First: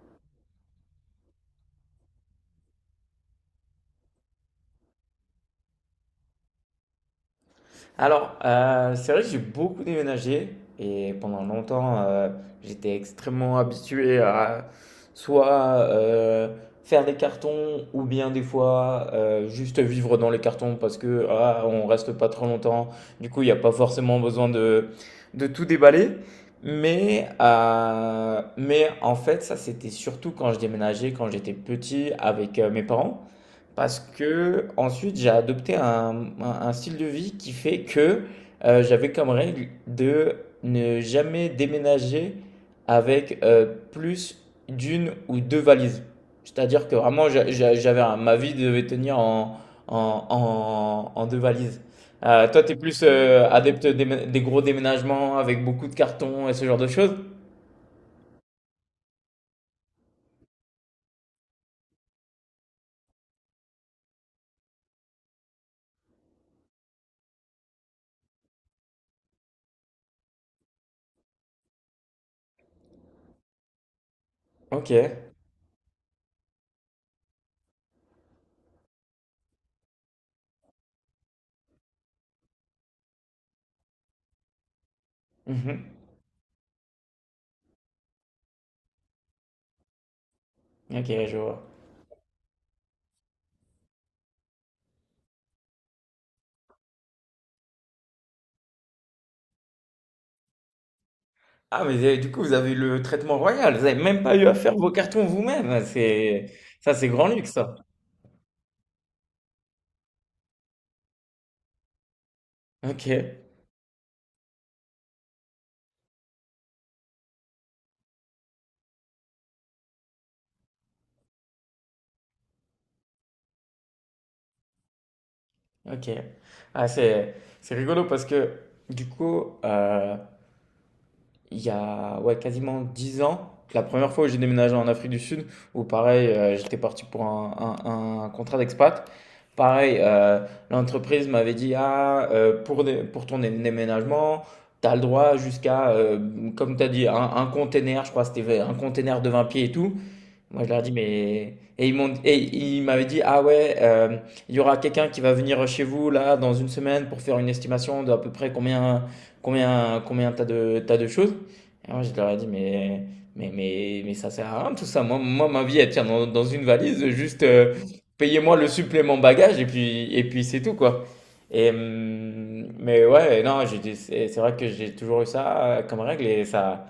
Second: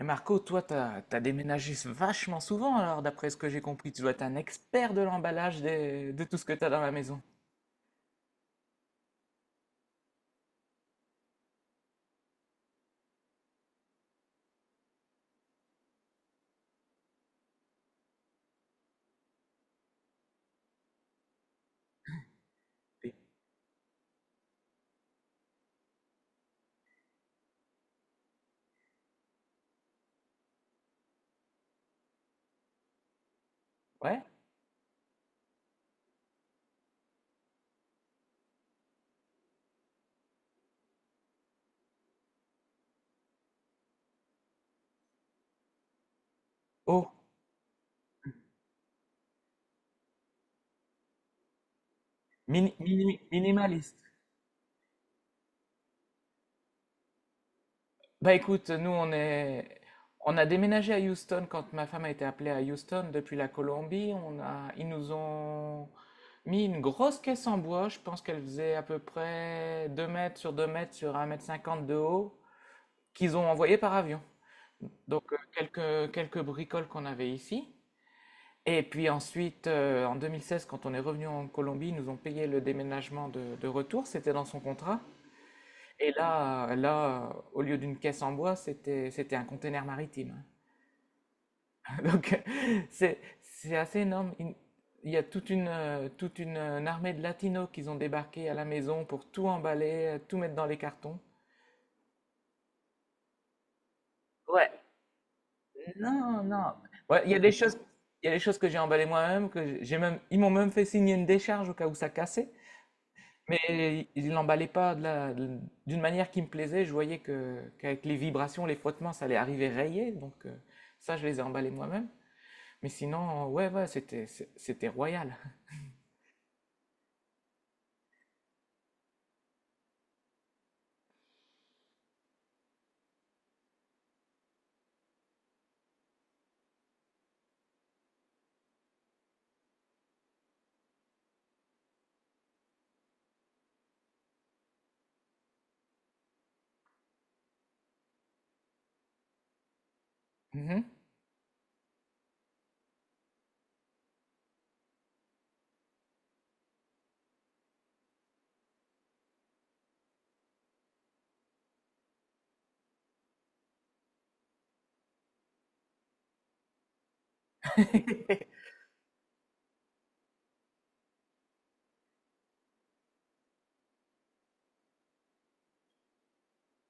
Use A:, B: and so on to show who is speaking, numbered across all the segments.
A: Et Marco, toi, t'as déménagé vachement souvent, alors d'après ce que j'ai compris, tu dois être un expert de l'emballage de tout ce que t'as dans la maison.
B: Alors, c'est vrai que j'ai beaucoup déménagé et pendant longtemps, j'étais extrêmement habitué à soit euh, faire des cartons ou bien des fois juste vivre dans les cartons parce que ah, on reste pas trop longtemps.
A: Oui.
B: Du coup, il n'y a pas forcément besoin de tout déballer. Mais en fait, ça c'était surtout quand je déménageais, quand j'étais petit avec mes parents. Parce
A: Ouais?
B: que ensuite j'ai adopté un style de vie qui fait que j'avais comme règle de ne jamais déménager avec plus d'une ou deux valises. C'est-à-dire que
A: Oh,
B: vraiment j'avais ma vie devait tenir en, en deux valises. Toi, t'es plus adepte
A: minimaliste.
B: des gros déménagements avec beaucoup de cartons et ce genre de choses?
A: Bah écoute, on a déménagé à Houston quand ma femme a été appelée à Houston depuis la Colombie. On a, ils nous ont mis une grosse caisse en bois. Je pense qu'elle faisait à peu près 2 mètres sur un mètre cinquante de haut, qu'ils ont envoyé par avion.
B: Ok.
A: Donc quelques bricoles qu'on avait ici. Et puis ensuite, en 2016, quand on est revenu en Colombie, ils nous ont payé le déménagement de retour, c'était dans son contrat.
B: Mhm.
A: Et là, au lieu d'une caisse en bois, c'était un conteneur maritime.
B: Ok, je vois.
A: Donc, c'est assez énorme. Il y a toute une armée de latinos qui ont débarqué à la maison pour tout emballer, tout mettre dans les cartons.
B: Ah, mais eh, du coup, vous avez eu le traitement royal. Vous avez même pas eu à
A: Ouais,
B: faire vos cartons vous-même. Ah,
A: non,
B: C'est
A: non.
B: ça, c'est
A: Ouais,
B: grand luxe, ça.
A: il y a des choses que j'ai emballées moi-même, que j'ai même, ils m'ont même fait signer une décharge au cas où ça cassait.
B: OK,
A: Mais il l'emballait pas d'une manière qui me plaisait. Je voyais que qu'avec les vibrations, les frottements, ça allait arriver rayé. Donc ça, je les ai emballés moi-même. Mais sinon, ouais, ouais, c'était royal.
B: OK. Ah, c'est rigolo parce que du coup, il y a ouais, quasiment 10 ans, la première fois où j'ai déménagé en Afrique du Sud, où pareil, j'étais parti pour un contrat d'expat. Pareil, l'entreprise m'avait dit, ah, pour ton déménagement, tu as le droit jusqu'à, comme tu as dit, un container, je crois que c'était un container de 20 pieds et tout. Moi, je leur ai
A: Mhm.
B: dit, mais. Et ils m'ont, et ils m'avaient dit, ah ouais, il y aura quelqu'un qui va venir chez vous, là, dans une semaine, pour faire une estimation d'à peu près combien, combien t'as de choses. Et moi, je leur ai dit, mais ça sert à rien, tout ça. Moi, moi ma vie, elle tient dans une valise, juste payez-moi le supplément bagage, et puis c'est tout, quoi. Et, mais ouais, non, c'est vrai que j'ai toujours eu ça comme règle, et ça.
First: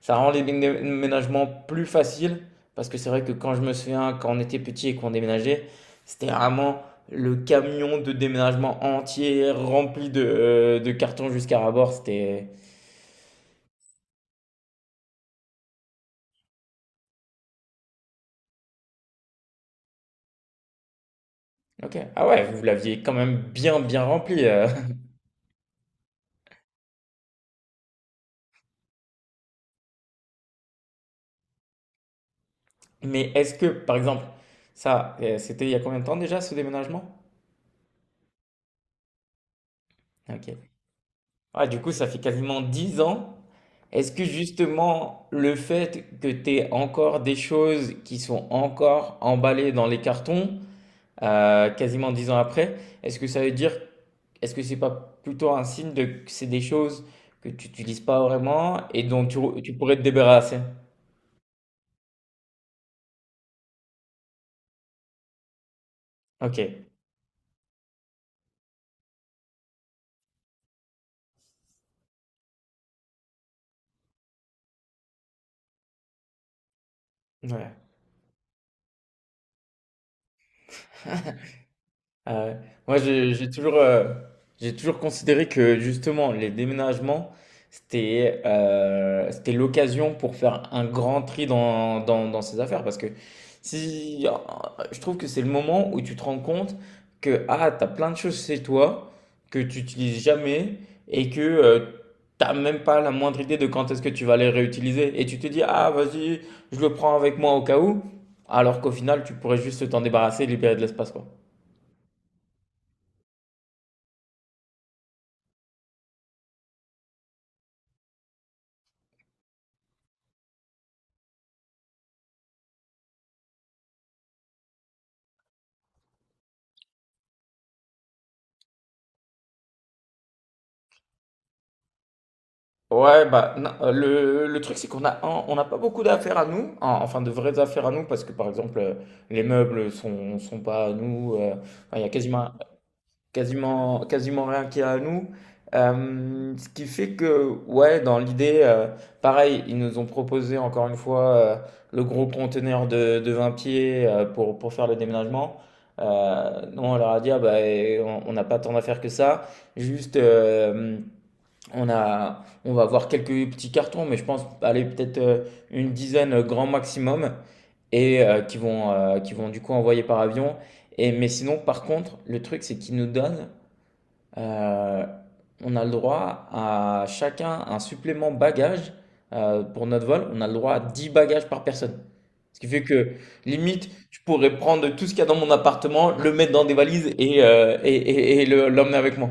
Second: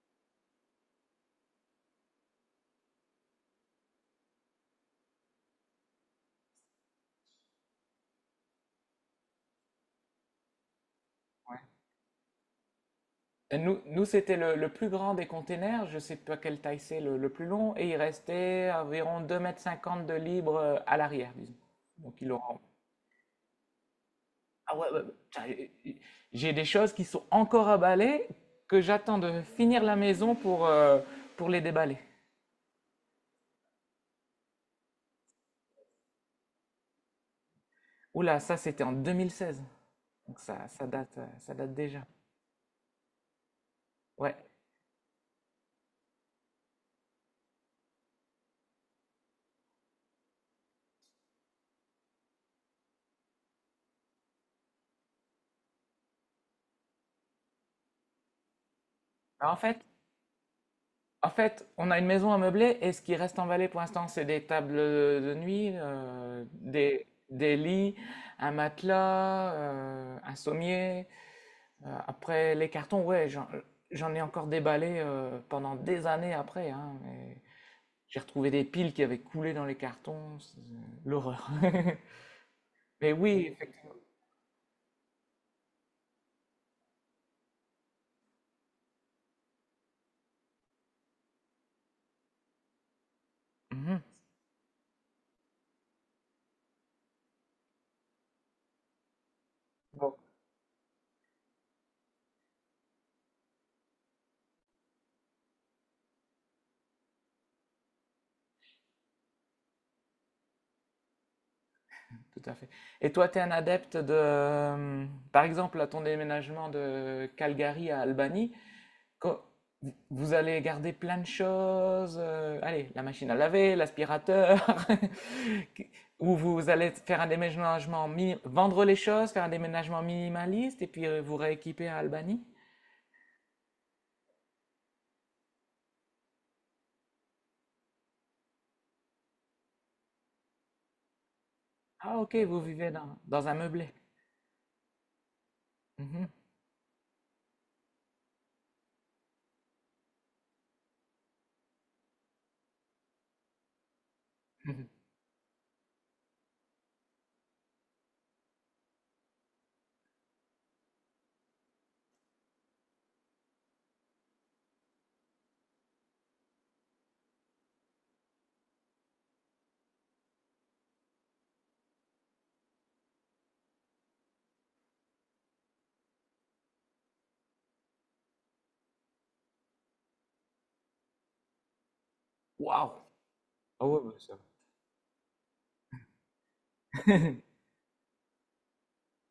B: Ça rend les déménagements plus faciles parce que c'est vrai que quand je me souviens, quand on était petit et qu'on déménageait, c'était vraiment le camion de déménagement entier rempli de cartons jusqu'à rabord. C'était.
A: Et nous c'était le plus grand des containers. Je sais pas quelle taille c'est le plus long. Et il restait environ deux mètres cinquante de libre à l'arrière, disons.
B: Ok.
A: Donc ils
B: Ah
A: l'ont
B: ouais, vous l'aviez quand même bien, bien rempli.
A: Ah ouais, ouais, ouais. Putain, j'ai des choses qui sont encore à balayer que j'attends de finir la maison pour les déballer.
B: Mais est-ce que, par exemple, ça, c'était il y a combien de temps déjà ce déménagement?
A: Oula, ça c'était en 2016. Donc ça,
B: Ok.
A: ça
B: Ah,
A: date
B: du coup, ça
A: déjà.
B: fait quasiment 10 ans. Est-ce que
A: Ouais.
B: justement le fait que tu aies encore des choses qui sont encore emballées dans les cartons, quasiment 10 ans après, est-ce que ça veut dire, est-ce que c'est pas plutôt un signe de que c'est des choses que tu n'utilises pas vraiment et dont tu,
A: Alors,
B: tu pourrais te débarrasser?
A: en fait, on a une maison à meubler et ce qui reste en Valais pour l'instant, c'est des tables de nuit,
B: Ok.
A: des lits, un matelas, un sommier. Après, les cartons, ouais, j'en ai encore déballé pendant des années après, hein, mais
B: Ouais.
A: j'ai retrouvé des piles qui avaient coulé dans les cartons. L'horreur.
B: Ah ouais. Moi,
A: Mais
B: j'ai
A: oui,
B: j'ai toujours,
A: effectivement.
B: j'ai toujours considéré que justement, les déménagements, c'était c'était l'occasion pour faire un grand tri dans ses affaires. Parce que
A: Mhm.
B: si, je trouve que c'est le moment où tu te rends compte que ah, tu as plein de choses chez toi que tu
A: Bon,
B: n'utilises jamais et que tu n'as même pas la moindre idée de quand est-ce que tu vas les réutiliser. Et tu te dis, ah, vas-y, je le prends avec moi au cas où. Alors qu'au final, tu pourrais juste t'en débarrasser et libérer de l'espace, quoi.
A: tout à fait. Et toi, tu es un adepte de, par exemple, à ton déménagement de Calgary à Albany, co- vous- allez garder plein de choses. Euh, allez, la machine à laver, l'aspirateur, ou vous allez faire un déménagement, vendre les choses, faire un déménagement minimaliste et puis vous rééquiper à Albany.
B: Ouais, bah, non, le truc, c'est qu'on on n'a pas beaucoup d'affaires à nous, enfin de vraies affaires à nous, parce que par exemple, les meubles sont pas à nous, enfin, il y a
A: Ah, ok, vous vivez dans, dans un meublé.
B: quasiment rien qui est à nous.
A: Mhm.
B: Ce qui fait que, ouais, dans l'idée, pareil, ils nous ont proposé encore une fois le gros conteneur de 20 pieds pour faire le déménagement. Nous, on leur a dit, ah, bah, eh, on n'a pas tant d'affaires que ça, juste. On va avoir quelques petits cartons, mais je pense aller peut-être une dizaine grand maximum et qui vont du coup envoyer par avion. Et, mais sinon, par contre, le truc, c'est qu'ils nous donnent, euh, on a le droit à chacun un supplément bagage pour notre vol. On a le droit à 10 bagages par personne. Ce qui fait
A: Waouh!
B: que,
A: Ah
B: limite,
A: ouais, bah,
B: je
A: ça.
B: pourrais prendre tout ce qu'il y a dans mon appartement, le mettre dans des valises et l'emmener avec moi.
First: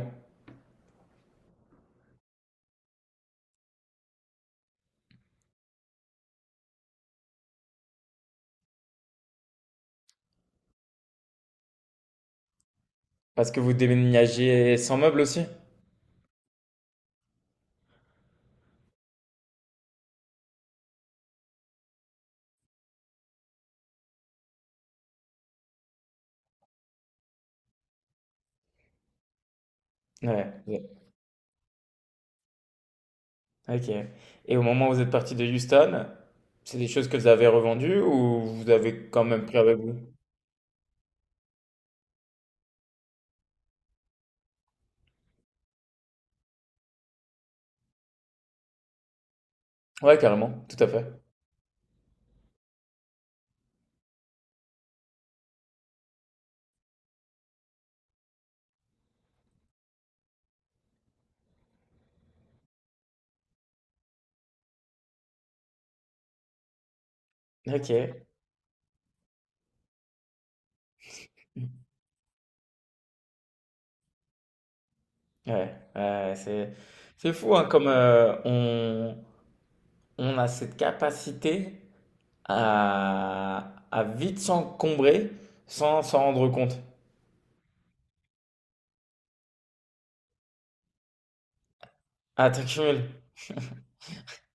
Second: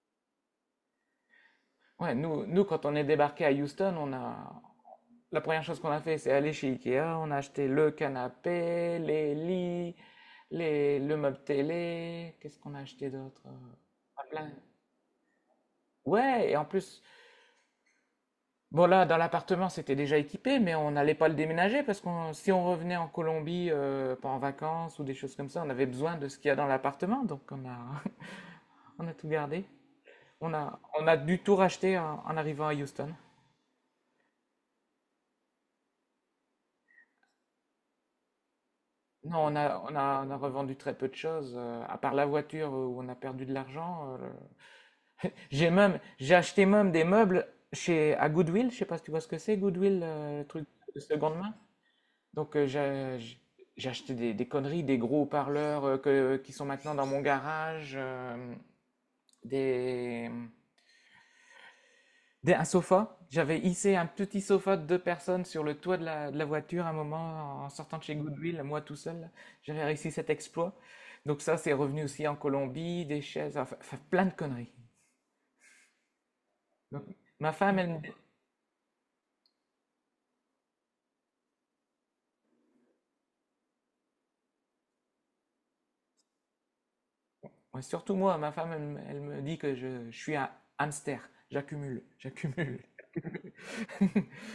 A: Ouais, nous, nous, quand on est débarqué à Houston, on a... la première chose qu'on a fait, c'est aller chez Ikea. On a acheté le canapé, les lits, les... le meuble télé. Qu'est-ce qu'on a acheté d'autre?
B: Parce que vous
A: Pas plein.
B: déménagez sans meubles aussi?
A: Ouais, et en plus, bon là, dans l'appartement, c'était déjà équipé, mais on n'allait pas le déménager parce que si on revenait en Colombie, pas en vacances ou des choses comme ça, on avait besoin de ce qu'il y a dans l'appartement. Donc on a, on a tout gardé.
B: Ouais, ouais.
A: On a dû tout racheter en en arrivant à Houston.
B: Ok. Et au moment où vous êtes parti de Houston, c'est des choses que vous avez revendues ou vous avez quand même
A: Non,
B: pris avec vous?
A: on a revendu très peu de choses, à part la voiture où on a perdu de l'argent. J'ai même, j'ai acheté même des meubles chez, à Goodwill, je sais pas si tu vois ce que c'est, Goodwill,
B: Ouais,
A: le
B: carrément,
A: truc
B: tout à
A: de
B: fait.
A: seconde main. Donc j'ai acheté des conneries, des gros haut-parleurs qui sont maintenant dans mon garage, des, un sofa. J'avais hissé un petit sofa de deux personnes sur le toit de de la voiture un moment en
B: Ok,
A: sortant de chez
B: ouais,
A: Goodwill, moi tout seul. Là. J'avais réussi cet exploit. Donc ça, c'est revenu aussi en Colombie, des chaises, enfin, plein de conneries.
B: ouais, c'est
A: Donc,
B: c'est
A: ma
B: fou hein,
A: femme,
B: comme
A: elle me,
B: on a cette capacité à vite s'encombrer sans s'en rendre compte.
A: ouais, surtout moi, ma femme, elle me dit que je suis un hamster. J'accumule,
B: Ah,
A: j'accumule.
B: t'accumules.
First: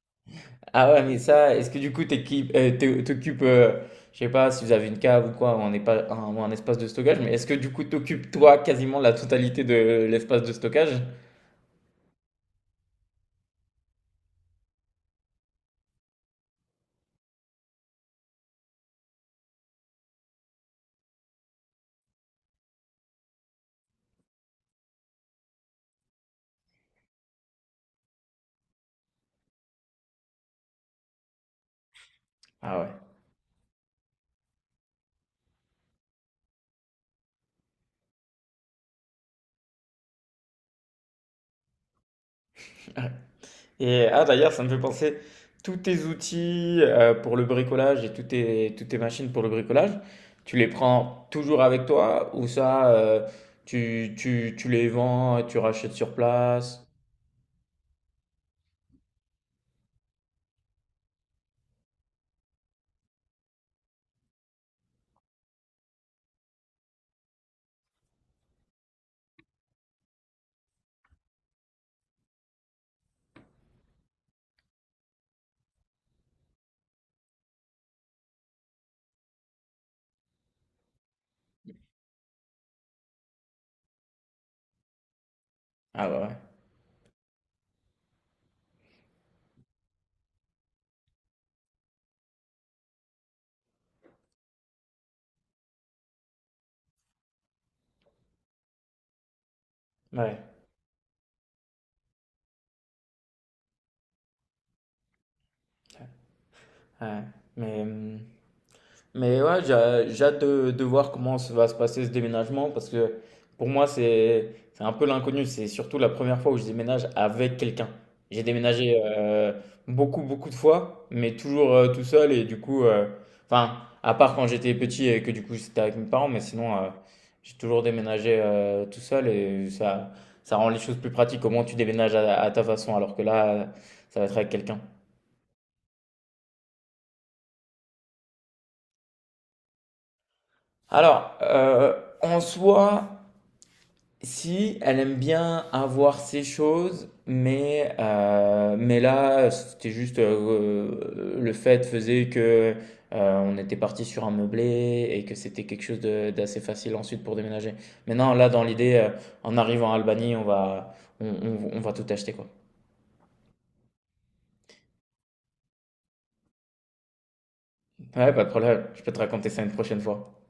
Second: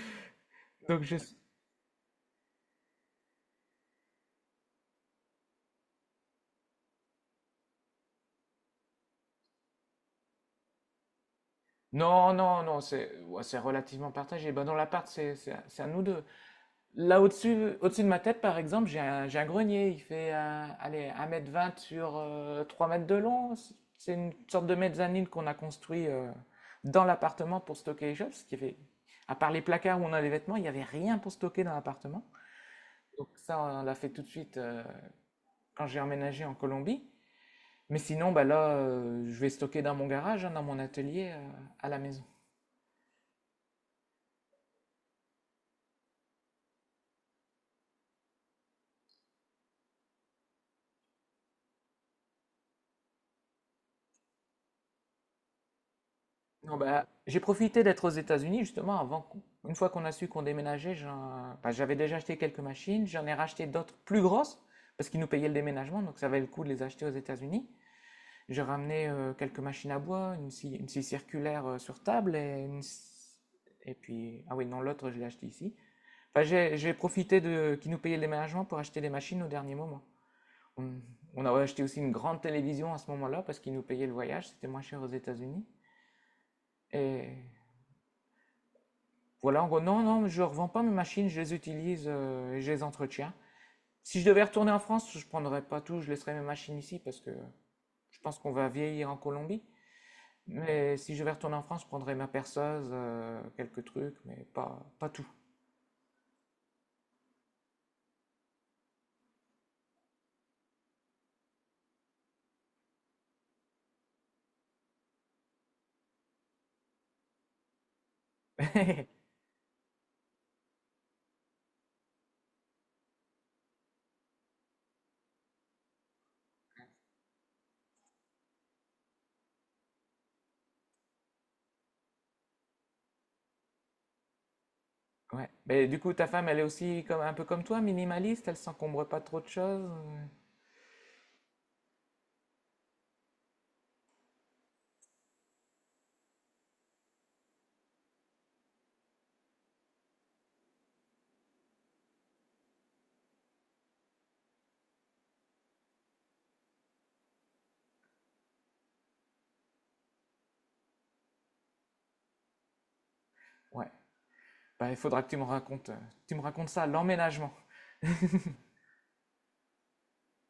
B: Ah ouais,
A: Donc je...
B: mais
A: suis-
B: ça, est-ce que du coup, t'occupes, je sais pas si vous avez une cave ou quoi, ou ou un espace de stockage, mais est-ce que du coup, t'occupes toi quasiment la totalité de l'espace de stockage?
A: Non, non, non, c'est ouais, c'est relativement partagé. Ben, dans l'appart, c'est à nous deux. Là au-dessus, au-dessus de ma tête, par exemple, j'ai un grenier. Il fait allez, un mètre vingt sur 3 m de long. C'est une sorte de mezzanine qu'on a construit dans l'appartement pour stocker les choses. Ce qui fait, à part les placards où on a les vêtements, il n'y avait rien pour stocker dans l'appartement.
B: Ah ouais.
A: Donc ça, on l'a fait tout de suite quand j'ai emménagé en Colombie. Mais sinon, bah là, je vais stocker dans mon garage, hein, dans mon atelier à la maison.
B: Et ah d'ailleurs, ça me fait penser, tous tes outils pour le bricolage et toutes tes machines pour le bricolage, tu les prends toujours avec toi ou ça, tu les vends, tu rachètes sur
A: Non,
B: place?
A: bah, j'ai profité d'être aux États-Unis justement avant, une fois qu'on a su qu'on déménageait, j'avais déjà acheté quelques machines, j'en ai racheté d'autres plus grosses parce qu'ils nous payaient le déménagement, donc ça valait le coup de les acheter aux États-Unis. J'ai ramené quelques machines à bois, une scie circulaire sur table et puis, ah oui, non, l'autre je l'ai acheté ici. Enfin, j'ai profité de qu'ils nous payaient le déménagement pour acheter des machines au dernier moment. On, on a acheté aussi une grande télévision à ce moment-là parce qu'ils nous payaient le voyage, c'était moins cher aux États-Unis.
B: Ah ouais.
A: Et Voilà, en gros, non, non, je ne revends pas mes machines, je les utilise et je les entretiens. Si je devais retourner en France, je ne prendrais pas tout, je laisserais mes machines ici parce que je pense qu'on va vieillir en Colombie.
B: Ouais.
A: Mais si je vais retourner en France, je prendrais ma perceuse, quelques trucs, mais pas, pas tout.
B: Ouais. Ouais. Mais, ouais, j'ai hâte de voir comment va se passer ce déménagement parce que pour moi, c'est un peu l'inconnu. C'est surtout la première fois où je déménage avec quelqu'un. J'ai déménagé beaucoup, beaucoup de fois, mais toujours tout seul. Et du coup, enfin, à part quand j'étais petit et que du coup c'était avec mes parents, mais sinon, j'ai toujours déménagé tout seul et ça rend les choses plus pratiques. Au moins, tu déménages à ta façon alors que là, ça va être avec quelqu'un.
A: Ouais. Mais du coup, ta femme, elle est aussi comme, un peu comme toi, minimaliste, elle s'encombre pas de trop de choses. Euh,
B: Alors, en soi. Si, elle aime bien avoir ses choses, mais là, c'était juste le fait faisait que on était parti sur un meublé et que c'était quelque chose d'assez facile ensuite pour déménager. Mais non, là, dans l'idée, en arrivant en Albanie, on va tout acheter, quoi.
A: ouais. Bah, il faudra que tu me racontes ça, l'emménagement.
B: Ouais, pas de problème, je peux te raconter ça une prochaine fois.